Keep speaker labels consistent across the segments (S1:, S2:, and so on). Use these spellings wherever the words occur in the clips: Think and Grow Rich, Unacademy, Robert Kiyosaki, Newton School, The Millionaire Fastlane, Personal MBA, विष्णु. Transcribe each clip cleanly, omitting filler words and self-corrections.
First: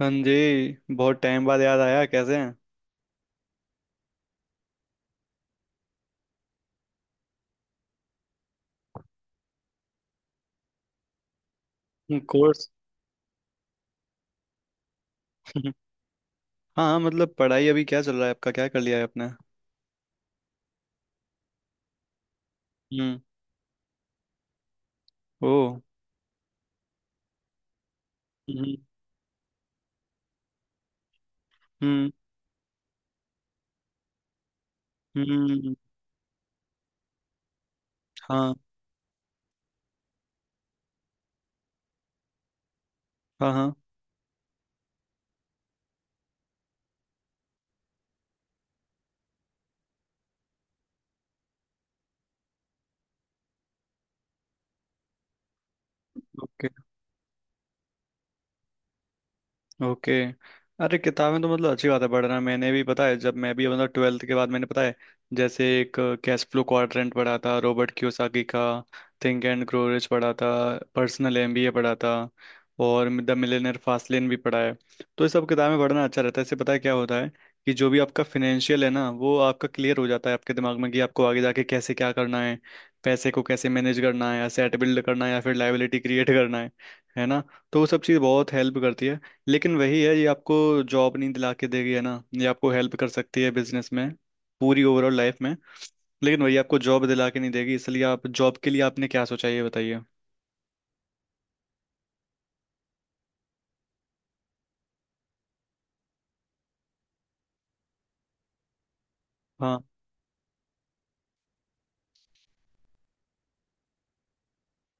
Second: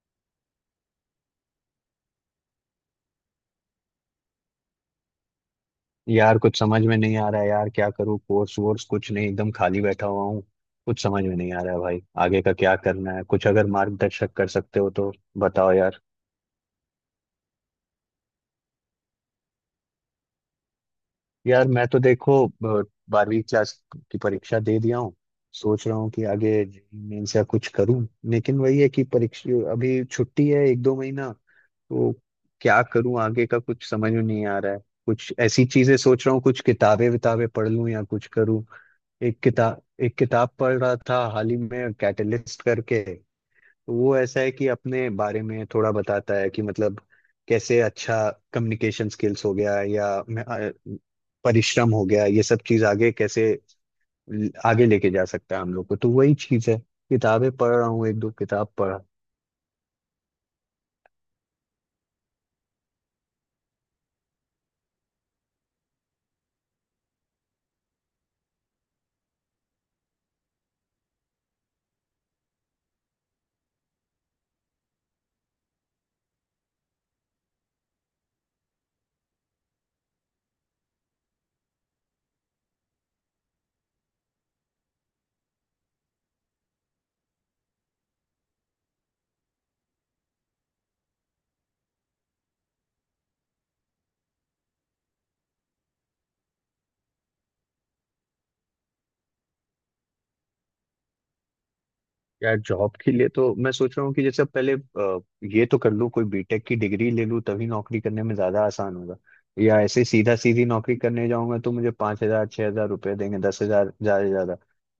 S1: हाँ जी, बहुत टाइम बाद याद आया। कैसे
S2: यार कुछ समझ में नहीं आ रहा है यार, क्या करूँ? कोर्स वोर्स कुछ नहीं, एकदम खाली बैठा हुआ हूँ। कुछ समझ में नहीं आ रहा है भाई,
S1: हैं?
S2: आगे का
S1: कोर्स?
S2: क्या करना है कुछ अगर मार्गदर्शक कर सकते हो तो बताओ यार।
S1: हाँ हाँ, मतलब पढ़ाई अभी क्या चल रहा है आपका? क्या कर लिया है आपने?
S2: यार मैं तो देखो
S1: हम्म।
S2: 12वीं क्लास की परीक्षा दे दिया हूँ।
S1: ओ।
S2: सोच रहा हूँ कि आगे मेंस या कुछ करूँ, लेकिन
S1: हम्म।
S2: वही है कि परीक्षा अभी छुट्टी है एक दो महीना,
S1: हम्म।
S2: तो क्या करूँ आगे का, कुछ समझ में नहीं आ रहा है। कुछ ऐसी
S1: हम्म।
S2: चीजें सोच रहा हूँ, कुछ किताबें विताबें पढ़ लूँ या कुछ
S1: हाँ
S2: करूँ। एक किताब पढ़ रहा था हाल ही में, कैटलिस्ट करके।
S1: हाँ। हाँ।
S2: तो वो ऐसा है कि अपने बारे में थोड़ा बताता है कि मतलब कैसे अच्छा कम्युनिकेशन स्किल्स हो गया या परिश्रम हो गया, ये सब चीज आगे कैसे आगे लेके जा सकता है हम लोग को, तो वही
S1: ओके।
S2: चीज है। किताबें पढ़ रहा हूँ, एक दो किताब पढ़ा।
S1: ओके। अरे, किताबें तो मतलब अच्छी बात है पढ़ना। मैंने भी, पता है, जब मैं भी मतलब ट्वेल्थ के बाद, मैंने, पता है, जैसे एक कैश फ्लो क्वाड्रेंट पढ़ा था रॉबर्ट कियोसाकी का। थिंक एंड ग्रो रिच पढ़ा था। पर्सनल एमबीए पढ़ा था। और द मिलियनेयर फास्ट लेन भी पढ़ा है। तो ये सब किताबें पढ़ना अच्छा रहता है। इससे पता है क्या होता है, कि जो भी आपका फिनेंशियल है ना, वो आपका क्लियर हो जाता है आपके दिमाग में, कि आपको आगे जाके कैसे क्या करना है। पैसे को कैसे मैनेज करना है, एसेट बिल्ड करना है या फिर लायबिलिटी क्रिएट करना है। है ना? तो वो सब चीज़ बहुत हेल्प करती है। लेकिन वही है, ये आपको जॉब नहीं दिला के देगी। है ना? ये आपको हेल्प कर सकती है बिजनेस में, पूरी ओवरऑल लाइफ में। लेकिन वही आपको जॉब दिला के नहीं देगी, इसलिए आप जॉब के लिए, आपने क्या सोचा है, ये बताइए।
S2: यार जॉब के लिए तो मैं सोच रहा हूँ कि जैसे अब पहले ये तो कर लूँ, कोई बीटेक की डिग्री ले लूँ तभी नौकरी करने में ज्यादा आसान होगा। या
S1: हाँ।
S2: ऐसे सीधा सीधी नौकरी करने जाऊंगा तो मुझे 5,000 6,000 रुपये देंगे, 10,000 ज्यादा से ज्यादा।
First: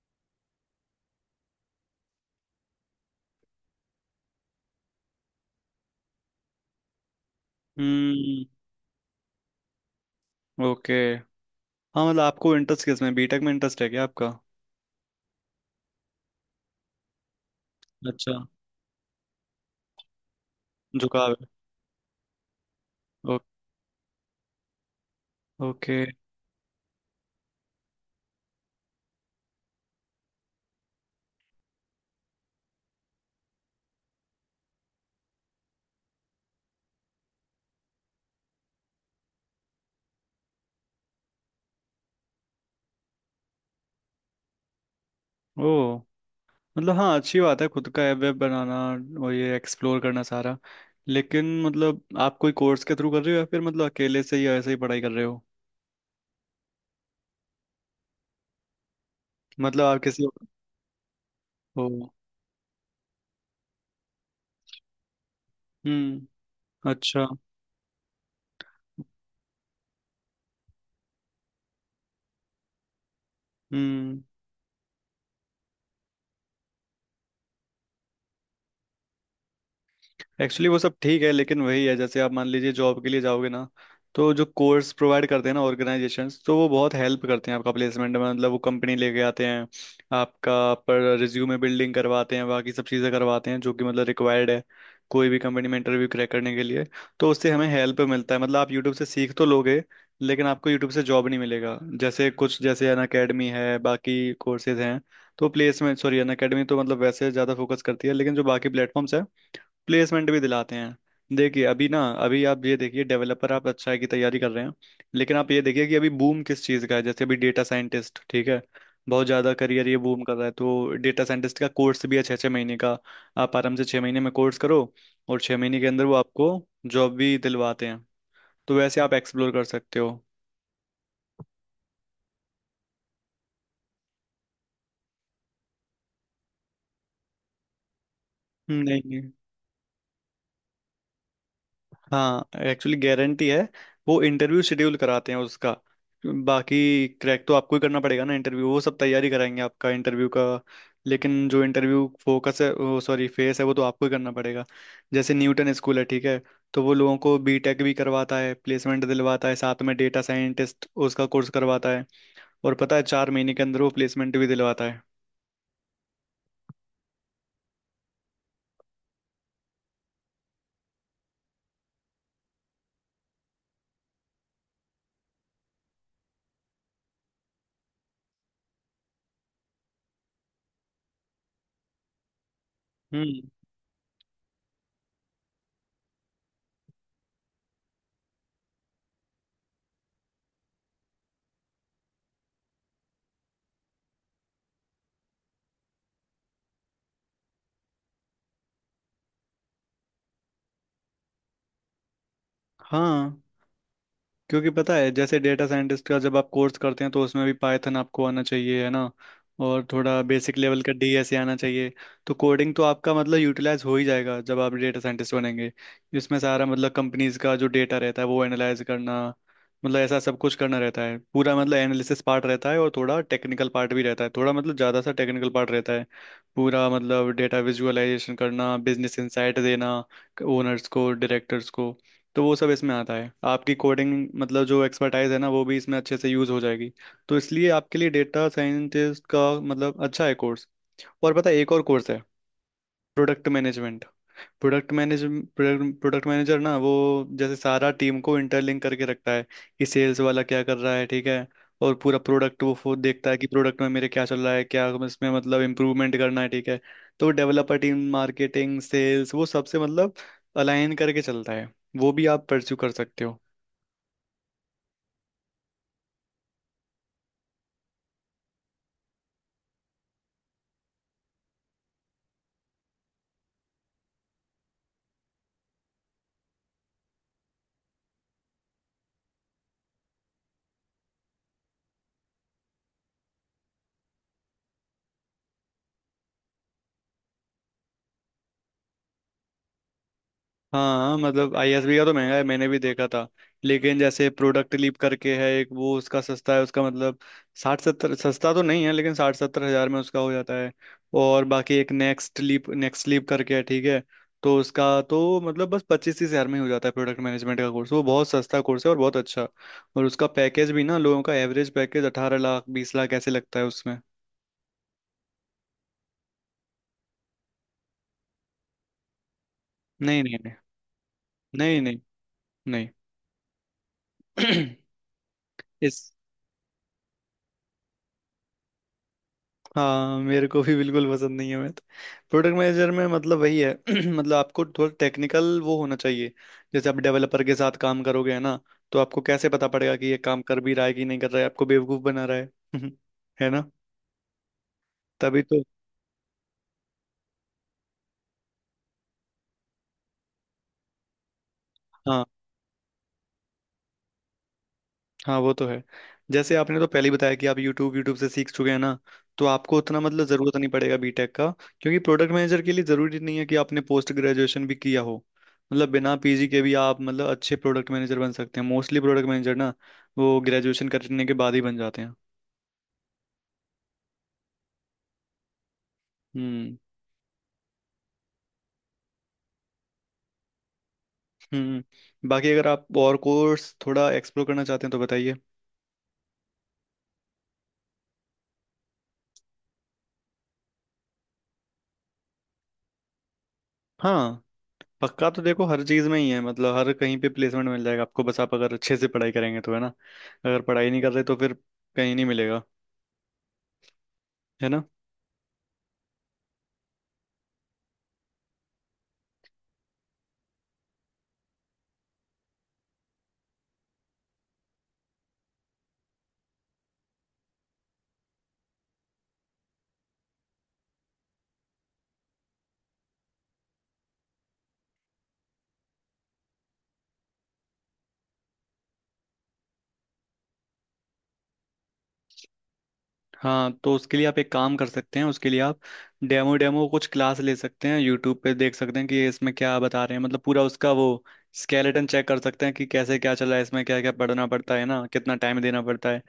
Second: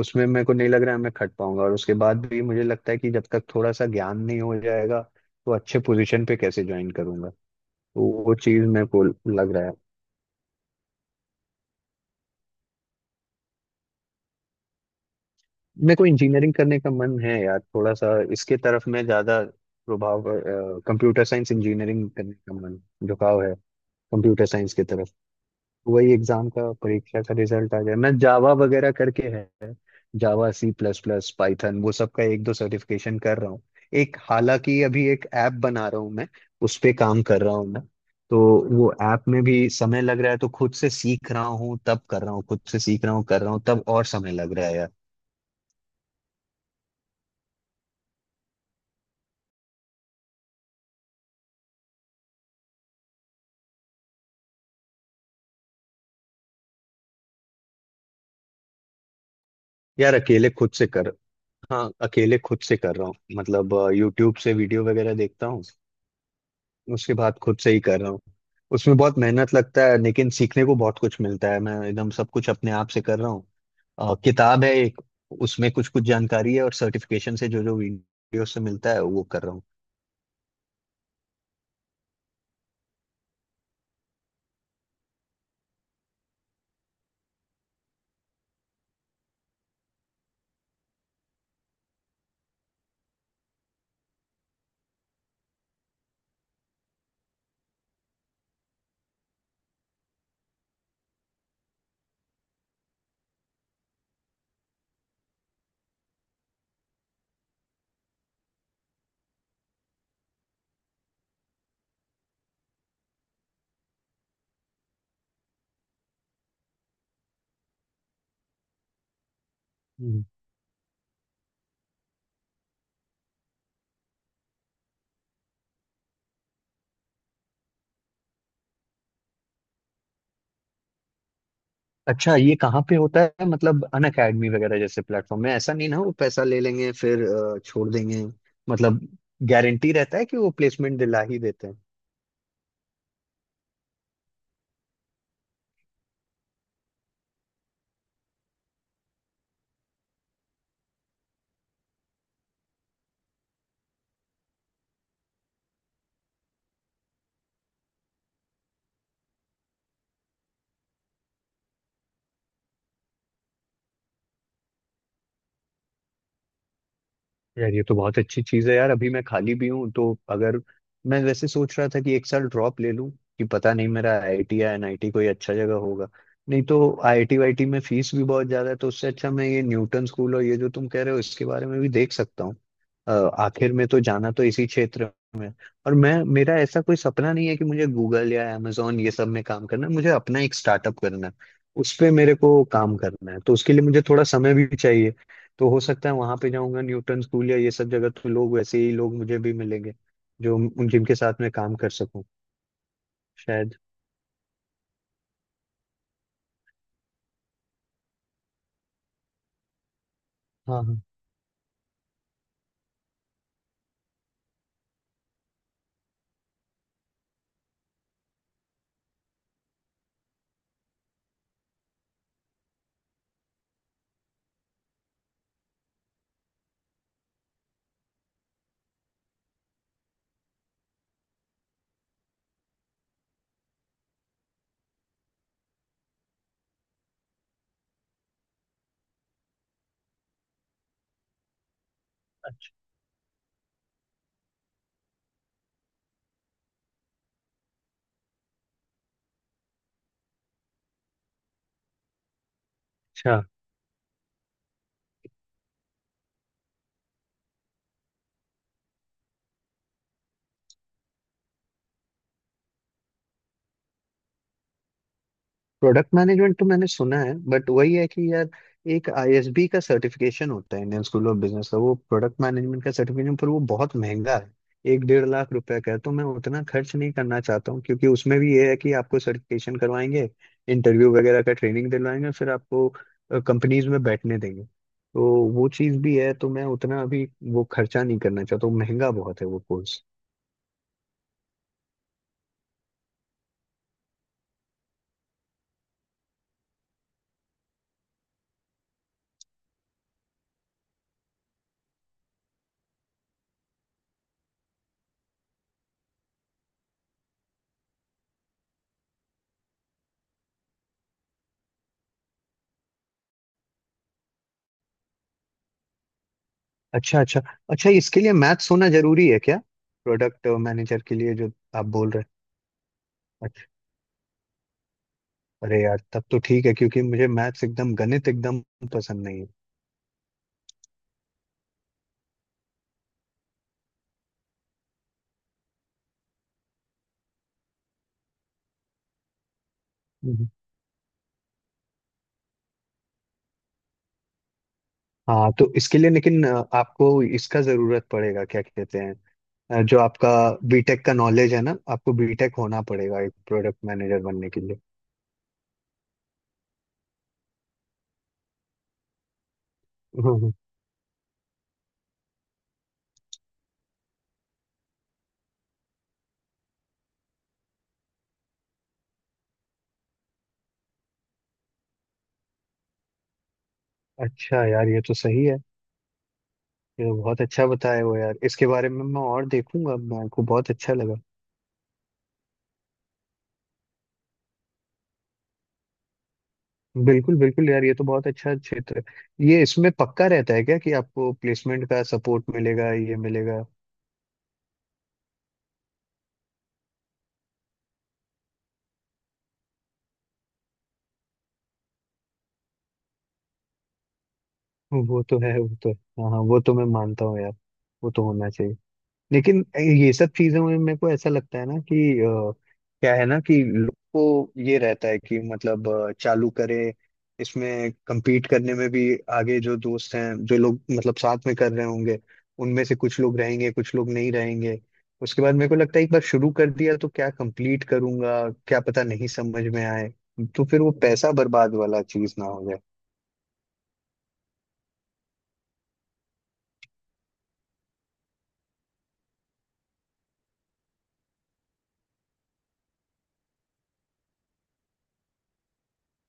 S2: उसमें मेरे को नहीं लग रहा है मैं खट पाऊंगा, और उसके बाद भी मुझे लगता है कि जब तक थोड़ा सा ज्ञान नहीं हो जाएगा तो अच्छे पोजीशन पे कैसे ज्वाइन करूंगा। तो वो
S1: हम्म।
S2: चीज मेरे को लग रहा है।
S1: ओके। हाँ, मतलब आपको इंटरेस्ट किस में? बीटेक में इंटरेस्ट है क्या आपका?
S2: मेरे को इंजीनियरिंग करने का मन है यार, थोड़ा सा
S1: अच्छा।
S2: इसके तरफ मैं ज्यादा प्रभाव, कंप्यूटर
S1: झुकाव है।
S2: साइंस इंजीनियरिंग करने का मन,
S1: ओ,
S2: झुकाव है कंप्यूटर साइंस की तरफ।
S1: ओके।
S2: वही एग्जाम का, परीक्षा का रिजल्ट आ गया, मैं जावा वगैरह करके है। Java, C plus plus, Python वो सब का एक दो सर्टिफिकेशन कर रहा हूँ। एक, हालांकि अभी एक ऐप बना रहा हूँ मैं, उस पे काम कर रहा हूँ मैं। तो वो ऐप में भी समय लग रहा है, तो खुद से सीख रहा हूँ तब कर रहा हूँ, खुद से सीख रहा हूँ कर रहा हूँ, तब और समय लग रहा है यार।
S1: ओ, मतलब हाँ, अच्छी बात है खुद का ऐप वेब बनाना और ये एक्सप्लोर करना सारा। लेकिन मतलब आप कोई कोर्स के थ्रू कर रहे हो या फिर मतलब अकेले से ही ऐसे ही पढ़ाई कर रहे हो? मतलब आप
S2: यार
S1: किसी।
S2: अकेले खुद से कर
S1: ओ।
S2: हाँ, अकेले खुद से कर रहा हूँ मतलब। यूट्यूब से वीडियो वगैरह देखता हूँ।
S1: हम्म।
S2: उसके
S1: अच्छा।
S2: बाद खुद से ही कर रहा हूँ। उसमें बहुत मेहनत लगता है, लेकिन सीखने को बहुत कुछ मिलता है, मैं एकदम सब कुछ अपने आप से कर रहा हूँ।
S1: हम्म।
S2: किताब है एक, उसमें कुछ कुछ जानकारी है, और सर्टिफिकेशन से जो जो वीडियो से मिलता है वो कर रहा हूँ।
S1: एक्चुअली वो सब ठीक है, लेकिन वही है, जैसे आप मान लीजिए जॉब के लिए जाओगे ना, तो जो कोर्स प्रोवाइड करते हैं ना ऑर्गेनाइजेशंस, तो वो बहुत हेल्प करते हैं आपका प्लेसमेंट में। मतलब वो कंपनी लेके आते हैं, आपका पर रिज्यूमे बिल्डिंग करवाते हैं, बाकी सब चीज़ें करवाते हैं जो कि मतलब रिक्वायर्ड है कोई भी कंपनी में इंटरव्यू क्रैक करने के लिए। तो उससे हमें हेल्प मिलता है। मतलब आप यूट्यूब से सीख तो लोगे, लेकिन आपको यूट्यूब से जॉब नहीं मिलेगा। जैसे कुछ, जैसे अन अकेडमी है, बाकी कोर्सेज हैं। तो प्लेसमेंट, सॉरी, अन अकेडमी तो मतलब वैसे ज़्यादा फोकस करती है, लेकिन जो बाकी प्लेटफॉर्म्स प्लेसमेंट भी दिलाते हैं। देखिए, अभी ना, अभी आप ये देखिए, डेवलपर आप अच्छा है की तैयारी कर रहे हैं, लेकिन आप ये देखिए कि अभी बूम किस चीज़ का है। जैसे अभी डेटा साइंटिस्ट, ठीक है। बहुत ज़्यादा करियर ये
S2: हम्म।
S1: बूम कर रहा है। तो डेटा साइंटिस्ट का कोर्स भी है, छः छः महीने का। आप आराम से 6 महीने में कोर्स करो, और 6 महीने के अंदर वो आपको जॉब भी दिलवाते हैं। तो वैसे आप एक्सप्लोर कर सकते हो।
S2: अच्छा, ये कहाँ पे होता है? मतलब अन अकेडमी वगैरह जैसे प्लेटफॉर्म में ऐसा नहीं ना वो पैसा ले लेंगे फिर छोड़ देंगे
S1: नहीं
S2: मतलब।
S1: नहीं।
S2: गारंटी रहता है कि वो प्लेसमेंट दिला ही देते हैं?
S1: हाँ, एक्चुअली गारंटी है। वो इंटरव्यू शेड्यूल कराते हैं उसका। बाकी क्रैक तो आपको ही करना पड़ेगा ना इंटरव्यू। वो सब तैयारी कराएंगे आपका इंटरव्यू का, लेकिन जो इंटरव्यू फोकस है वो, सॉरी, फेस है वो, तो आपको ही करना पड़ेगा। जैसे न्यूटन स्कूल है, ठीक है। तो वो लोगों को बीटेक भी करवाता है, प्लेसमेंट दिलवाता है, साथ में डेटा साइंटिस्ट उसका कोर्स करवाता है। और पता है 4 महीने के अंदर वो प्लेसमेंट भी दिलवाता है।
S2: यार ये तो बहुत अच्छी चीज है यार, अभी मैं खाली भी हूँ, तो अगर, मैं वैसे सोच रहा था कि एक साल ड्रॉप ले लूँ, कि पता नहीं मेरा आईआईटी या एनआईटी कोई अच्छा जगह होगा, नहीं तो आईआईटी वाईटी में फीस भी बहुत ज्यादा है, तो उससे अच्छा मैं ये न्यूटन स्कूल और ये जो तुम कह रहे हो इसके बारे में भी देख सकता हूँ।
S1: हम्म।
S2: आखिर में तो जाना तो इसी क्षेत्र। और मैं, मेरा ऐसा कोई सपना नहीं है कि मुझे गूगल या amazon ये सब में काम करना है, मुझे अपना एक स्टार्टअप करना है, उस पे मेरे को काम करना है, तो उसके लिए मुझे थोड़ा समय भी चाहिए। तो हो सकता है वहां पे जाऊंगा न्यूटन स्कूल या ये सब जगह, तो लोग वैसे ही लोग मुझे भी मिलेंगे जो, उन, जिनके साथ मैं काम कर सकूं,
S1: हाँ,
S2: शायद।
S1: क्योंकि पता है जैसे डेटा साइंटिस्ट का जब आप कोर्स करते हैं, तो उसमें भी पाइथन आपको आना चाहिए, है ना? और थोड़ा बेसिक लेवल
S2: हाँ,
S1: का
S2: हाँ।
S1: डीएसए आना चाहिए। तो कोडिंग तो आपका मतलब यूटिलाइज हो ही जाएगा जब आप डेटा साइंटिस्ट बनेंगे। इसमें सारा मतलब कंपनीज का जो डेटा रहता है वो एनालाइज करना, मतलब ऐसा सब कुछ करना रहता है। पूरा मतलब एनालिसिस पार्ट रहता है, और थोड़ा टेक्निकल पार्ट भी रहता है, थोड़ा मतलब ज़्यादा सा टेक्निकल पार्ट रहता है। पूरा मतलब डेटा विजुअलाइजेशन करना, बिजनेस इंसाइट देना ओनर्स को, डायरेक्टर्स को। तो वो सब इसमें आता है, आपकी कोडिंग मतलब जो एक्सपर्टाइज है ना, वो भी इसमें अच्छे से यूज हो जाएगी। तो इसलिए आपके लिए डेटा साइंटिस्ट का मतलब अच्छा है कोर्स। और पता है एक और कोर्स है, product management. Product manage product manager ना वो, जैसे सारा टीम को इंटरलिंक करके रखता है कि सेल्स वाला क्या कर रहा है, ठीक है। और पूरा प्रोडक्ट वो खुद देखता है
S2: अच्छा।
S1: कि प्रोडक्ट में मेरे क्या चल रहा है, क्या इसमें मतलब इम्प्रूवमेंट करना है, ठीक है। तो डेवलपर टीम, मार्केटिंग, सेल्स, वो सबसे मतलब अलाइन करके चलता है। वो भी आप परस्यू कर सकते हो।
S2: प्रोडक्ट मैनेजमेंट तो मैंने सुना है, बट वही है कि यार, एक आईएसबी का सर्टिफिकेशन होता है, इंडियन स्कूल ऑफ बिजनेस का, वो प्रोडक्ट मैनेजमेंट का सर्टिफिकेशन, पर वो बहुत महंगा है। एक डेढ़ लाख रुपए का है, तो मैं उतना खर्च नहीं करना चाहता हूँ, क्योंकि उसमें भी ये है कि आपको सर्टिफिकेशन करवाएंगे, इंटरव्यू वगैरह का ट्रेनिंग दिलवाएंगे, फिर आपको कंपनीज में बैठने देंगे, तो वो चीज़ भी है, तो मैं उतना अभी वो खर्चा नहीं करना चाहता हूँ, महंगा बहुत है वो कोर्स।
S1: हाँ, मतलब आईएसबी का तो महंगा है, मैंने भी देखा था। लेकिन जैसे प्रोडक्ट लीप करके है एक, वो उसका सस्ता है, उसका मतलब 60-70 सस्ता तो नहीं है, लेकिन 60-70 हजार में उसका हो जाता है। और बाकी एक नेक्स्ट लीप करके है, ठीक है। तो उसका तो मतलब बस 25-30 हजार में ही हो जाता है प्रोडक्ट मैनेजमेंट का कोर्स। वो बहुत सस्ता कोर्स है और बहुत अच्छा। और उसका पैकेज भी ना लोगों का, एवरेज पैकेज 18 लाख 20 लाख ऐसे लगता है उसमें।
S2: अच्छा, अच्छा, अच्छा। इसके लिए मैथ्स होना जरूरी है क्या?
S1: नहीं नहीं
S2: प्रोडक्ट
S1: नहीं।
S2: मैनेजर के लिए जो
S1: नहीं
S2: आप
S1: नहीं
S2: बोल रहे हैं? अच्छा,
S1: नहीं।
S2: अरे यार
S1: इस
S2: तब तो ठीक है, क्योंकि मुझे मैथ्स एकदम, गणित एकदम पसंद नहीं है।
S1: हाँ, मेरे को भी बिल्कुल पसंद नहीं है मैथ। प्रोडक्ट मैनेजर में मतलब वही है, मतलब आपको थोड़ा टेक्निकल वो होना चाहिए। जैसे आप डेवलपर के साथ काम करोगे, है ना? तो आपको कैसे पता पड़ेगा कि ये काम
S2: हम्म।
S1: कर भी रहा है कि नहीं कर रहा है, आपको बेवकूफ बना रहा है। है ना? तभी
S2: हाँ,
S1: तो।
S2: तो इसके लिए लेकिन आपको इसका जरूरत पड़ेगा क्या, कहते हैं जो आपका बीटेक का नॉलेज है ना, आपको
S1: हाँ।
S2: बीटेक होना पड़ेगा एक प्रोडक्ट मैनेजर बनने के लिए?
S1: हाँ वो तो है। जैसे आपने तो पहले ही बताया कि आप YouTube से सीख चुके हैं ना, तो आपको उतना मतलब
S2: हम्म,
S1: ज़रूरत नहीं पड़ेगा बीटेक का। क्योंकि प्रोडक्ट मैनेजर के लिए ज़रूरी नहीं है कि आपने पोस्ट ग्रेजुएशन भी किया हो, मतलब बिना पीजी के भी आप मतलब अच्छे प्रोडक्ट मैनेजर बन सकते हैं। मोस्टली प्रोडक्ट मैनेजर ना वो ग्रेजुएशन करने के बाद ही बन जाते हैं।
S2: अच्छा यार, ये तो सही है।
S1: हम्म।
S2: ये तो बहुत अच्छा बताए हो यार, इसके बारे में मैं और देखूंगा, मेरे को बहुत अच्छा लगा।
S1: हम्म, बाकी अगर आप और कोर्स थोड़ा एक्सप्लोर करना चाहते हैं तो बताइए।
S2: बिल्कुल बिल्कुल यार, ये तो बहुत अच्छा क्षेत्र है ये। इसमें पक्का रहता है क्या कि आपको प्लेसमेंट का सपोर्ट मिलेगा, ये मिलेगा?
S1: हाँ, पक्का तो देखो हर चीज में ही है, मतलब हर कहीं पे प्लेसमेंट मिल जाएगा आपको, बस आप अगर अच्छे से पढ़ाई करेंगे तो, है ना? अगर पढ़ाई नहीं कर रहे तो फिर कहीं नहीं मिलेगा, है ना?
S2: वो तो है, वो तो है। हाँ, हाँ, वो तो मैं मानता हूँ यार, वो तो होना चाहिए। लेकिन ये सब चीजों में मेरे को ऐसा लगता है ना कि क्या है ना कि लोग को ये रहता है कि मतलब चालू करे, इसमें compete करने में भी, आगे जो दोस्त हैं जो लोग मतलब साथ में कर रहे होंगे, उनमें से कुछ लोग रहेंगे कुछ लोग नहीं रहेंगे। उसके बाद मेरे को लगता है एक बार शुरू कर दिया तो क्या कंप्लीट करूंगा, क्या पता नहीं समझ में आए, तो फिर वो पैसा बर्बाद वाला चीज ना हो।
S1: हाँ, तो उसके लिए आप एक काम कर सकते हैं, उसके लिए आप डेमो डेमो कुछ क्लास ले सकते हैं, यूट्यूब पे देख सकते हैं कि ये इसमें क्या बता रहे हैं। मतलब पूरा उसका वो स्केलेटन चेक कर सकते हैं, कि कैसे क्या चला है इसमें, क्या क्या पढ़ना पड़ता है ना, कितना टाइम देना पड़ता है।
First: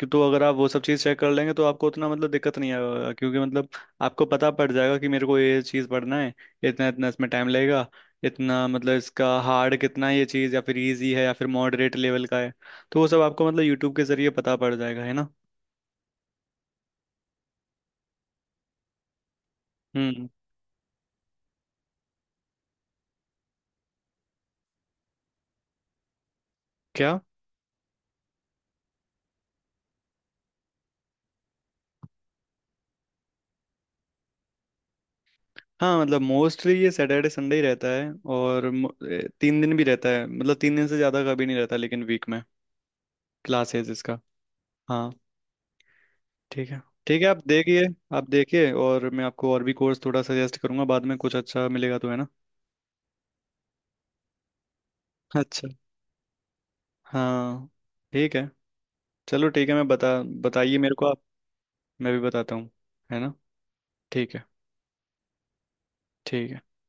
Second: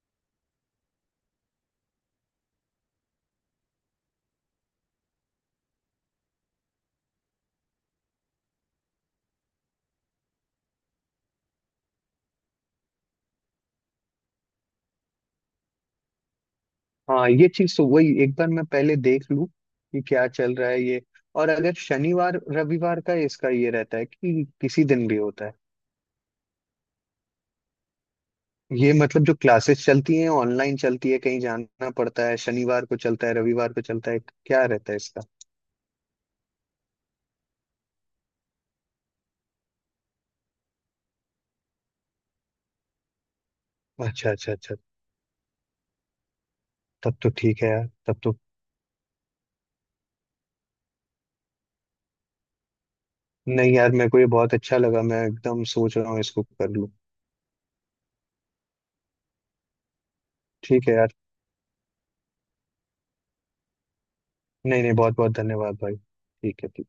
S1: कि तो अगर आप वो सब चीज़ चेक कर लेंगे तो आपको उतना मतलब दिक्कत नहीं आएगा, क्योंकि मतलब आपको पता पड़ जाएगा कि मेरे को ये चीज़ पढ़ना है, इतना इतना इसमें टाइम लगेगा, इतना मतलब इसका हार्ड कितना है ये चीज़, या फिर इजी है या फिर मॉडरेट लेवल का है। तो वो सब आपको मतलब यूट्यूब के जरिए पता पड़ जाएगा, है ना?
S2: हाँ, ये चीज तो वही एक बार मैं पहले देख लूँ कि क्या
S1: हम्म।
S2: चल रहा है ये। और अगर शनिवार रविवार का इसका ये रहता है कि किसी दिन भी होता है,
S1: क्या?
S2: ये मतलब जो क्लासेस चलती हैं, ऑनलाइन चलती है, कहीं जाना पड़ता है, शनिवार को चलता है, रविवार को चलता है, क्या रहता है इसका?
S1: हाँ मतलब मोस्टली ये सैटरडे संडे ही रहता है, और 3 दिन भी रहता है, मतलब 3 दिन से ज़्यादा कभी नहीं रहता लेकिन वीक में, क्लासेस इसका।
S2: अच्छा, अच्छा, अच्छा।
S1: हाँ। ठीक है।
S2: तब
S1: ठीक है,
S2: तो
S1: आप
S2: ठीक है
S1: देखिए।
S2: यार, तब
S1: आप
S2: तो।
S1: देखिए, और मैं आपको और भी कोर्स थोड़ा सजेस्ट करूंगा बाद में, कुछ अच्छा मिलेगा तो, है ना?
S2: नहीं यार, मेरे को ये बहुत अच्छा लगा, मैं एकदम
S1: अच्छा।
S2: सोच रहा हूँ इसको कर लूँ।
S1: हाँ। ठीक है। चलो ठीक है, मैं बताइए
S2: ठीक
S1: मेरे
S2: है
S1: को
S2: यार।
S1: आप, मैं भी बताता हूँ, है ना? ठीक है।
S2: नहीं नहीं, बहुत बहुत धन्यवाद भाई,
S1: ठीक है।
S2: ठीक है।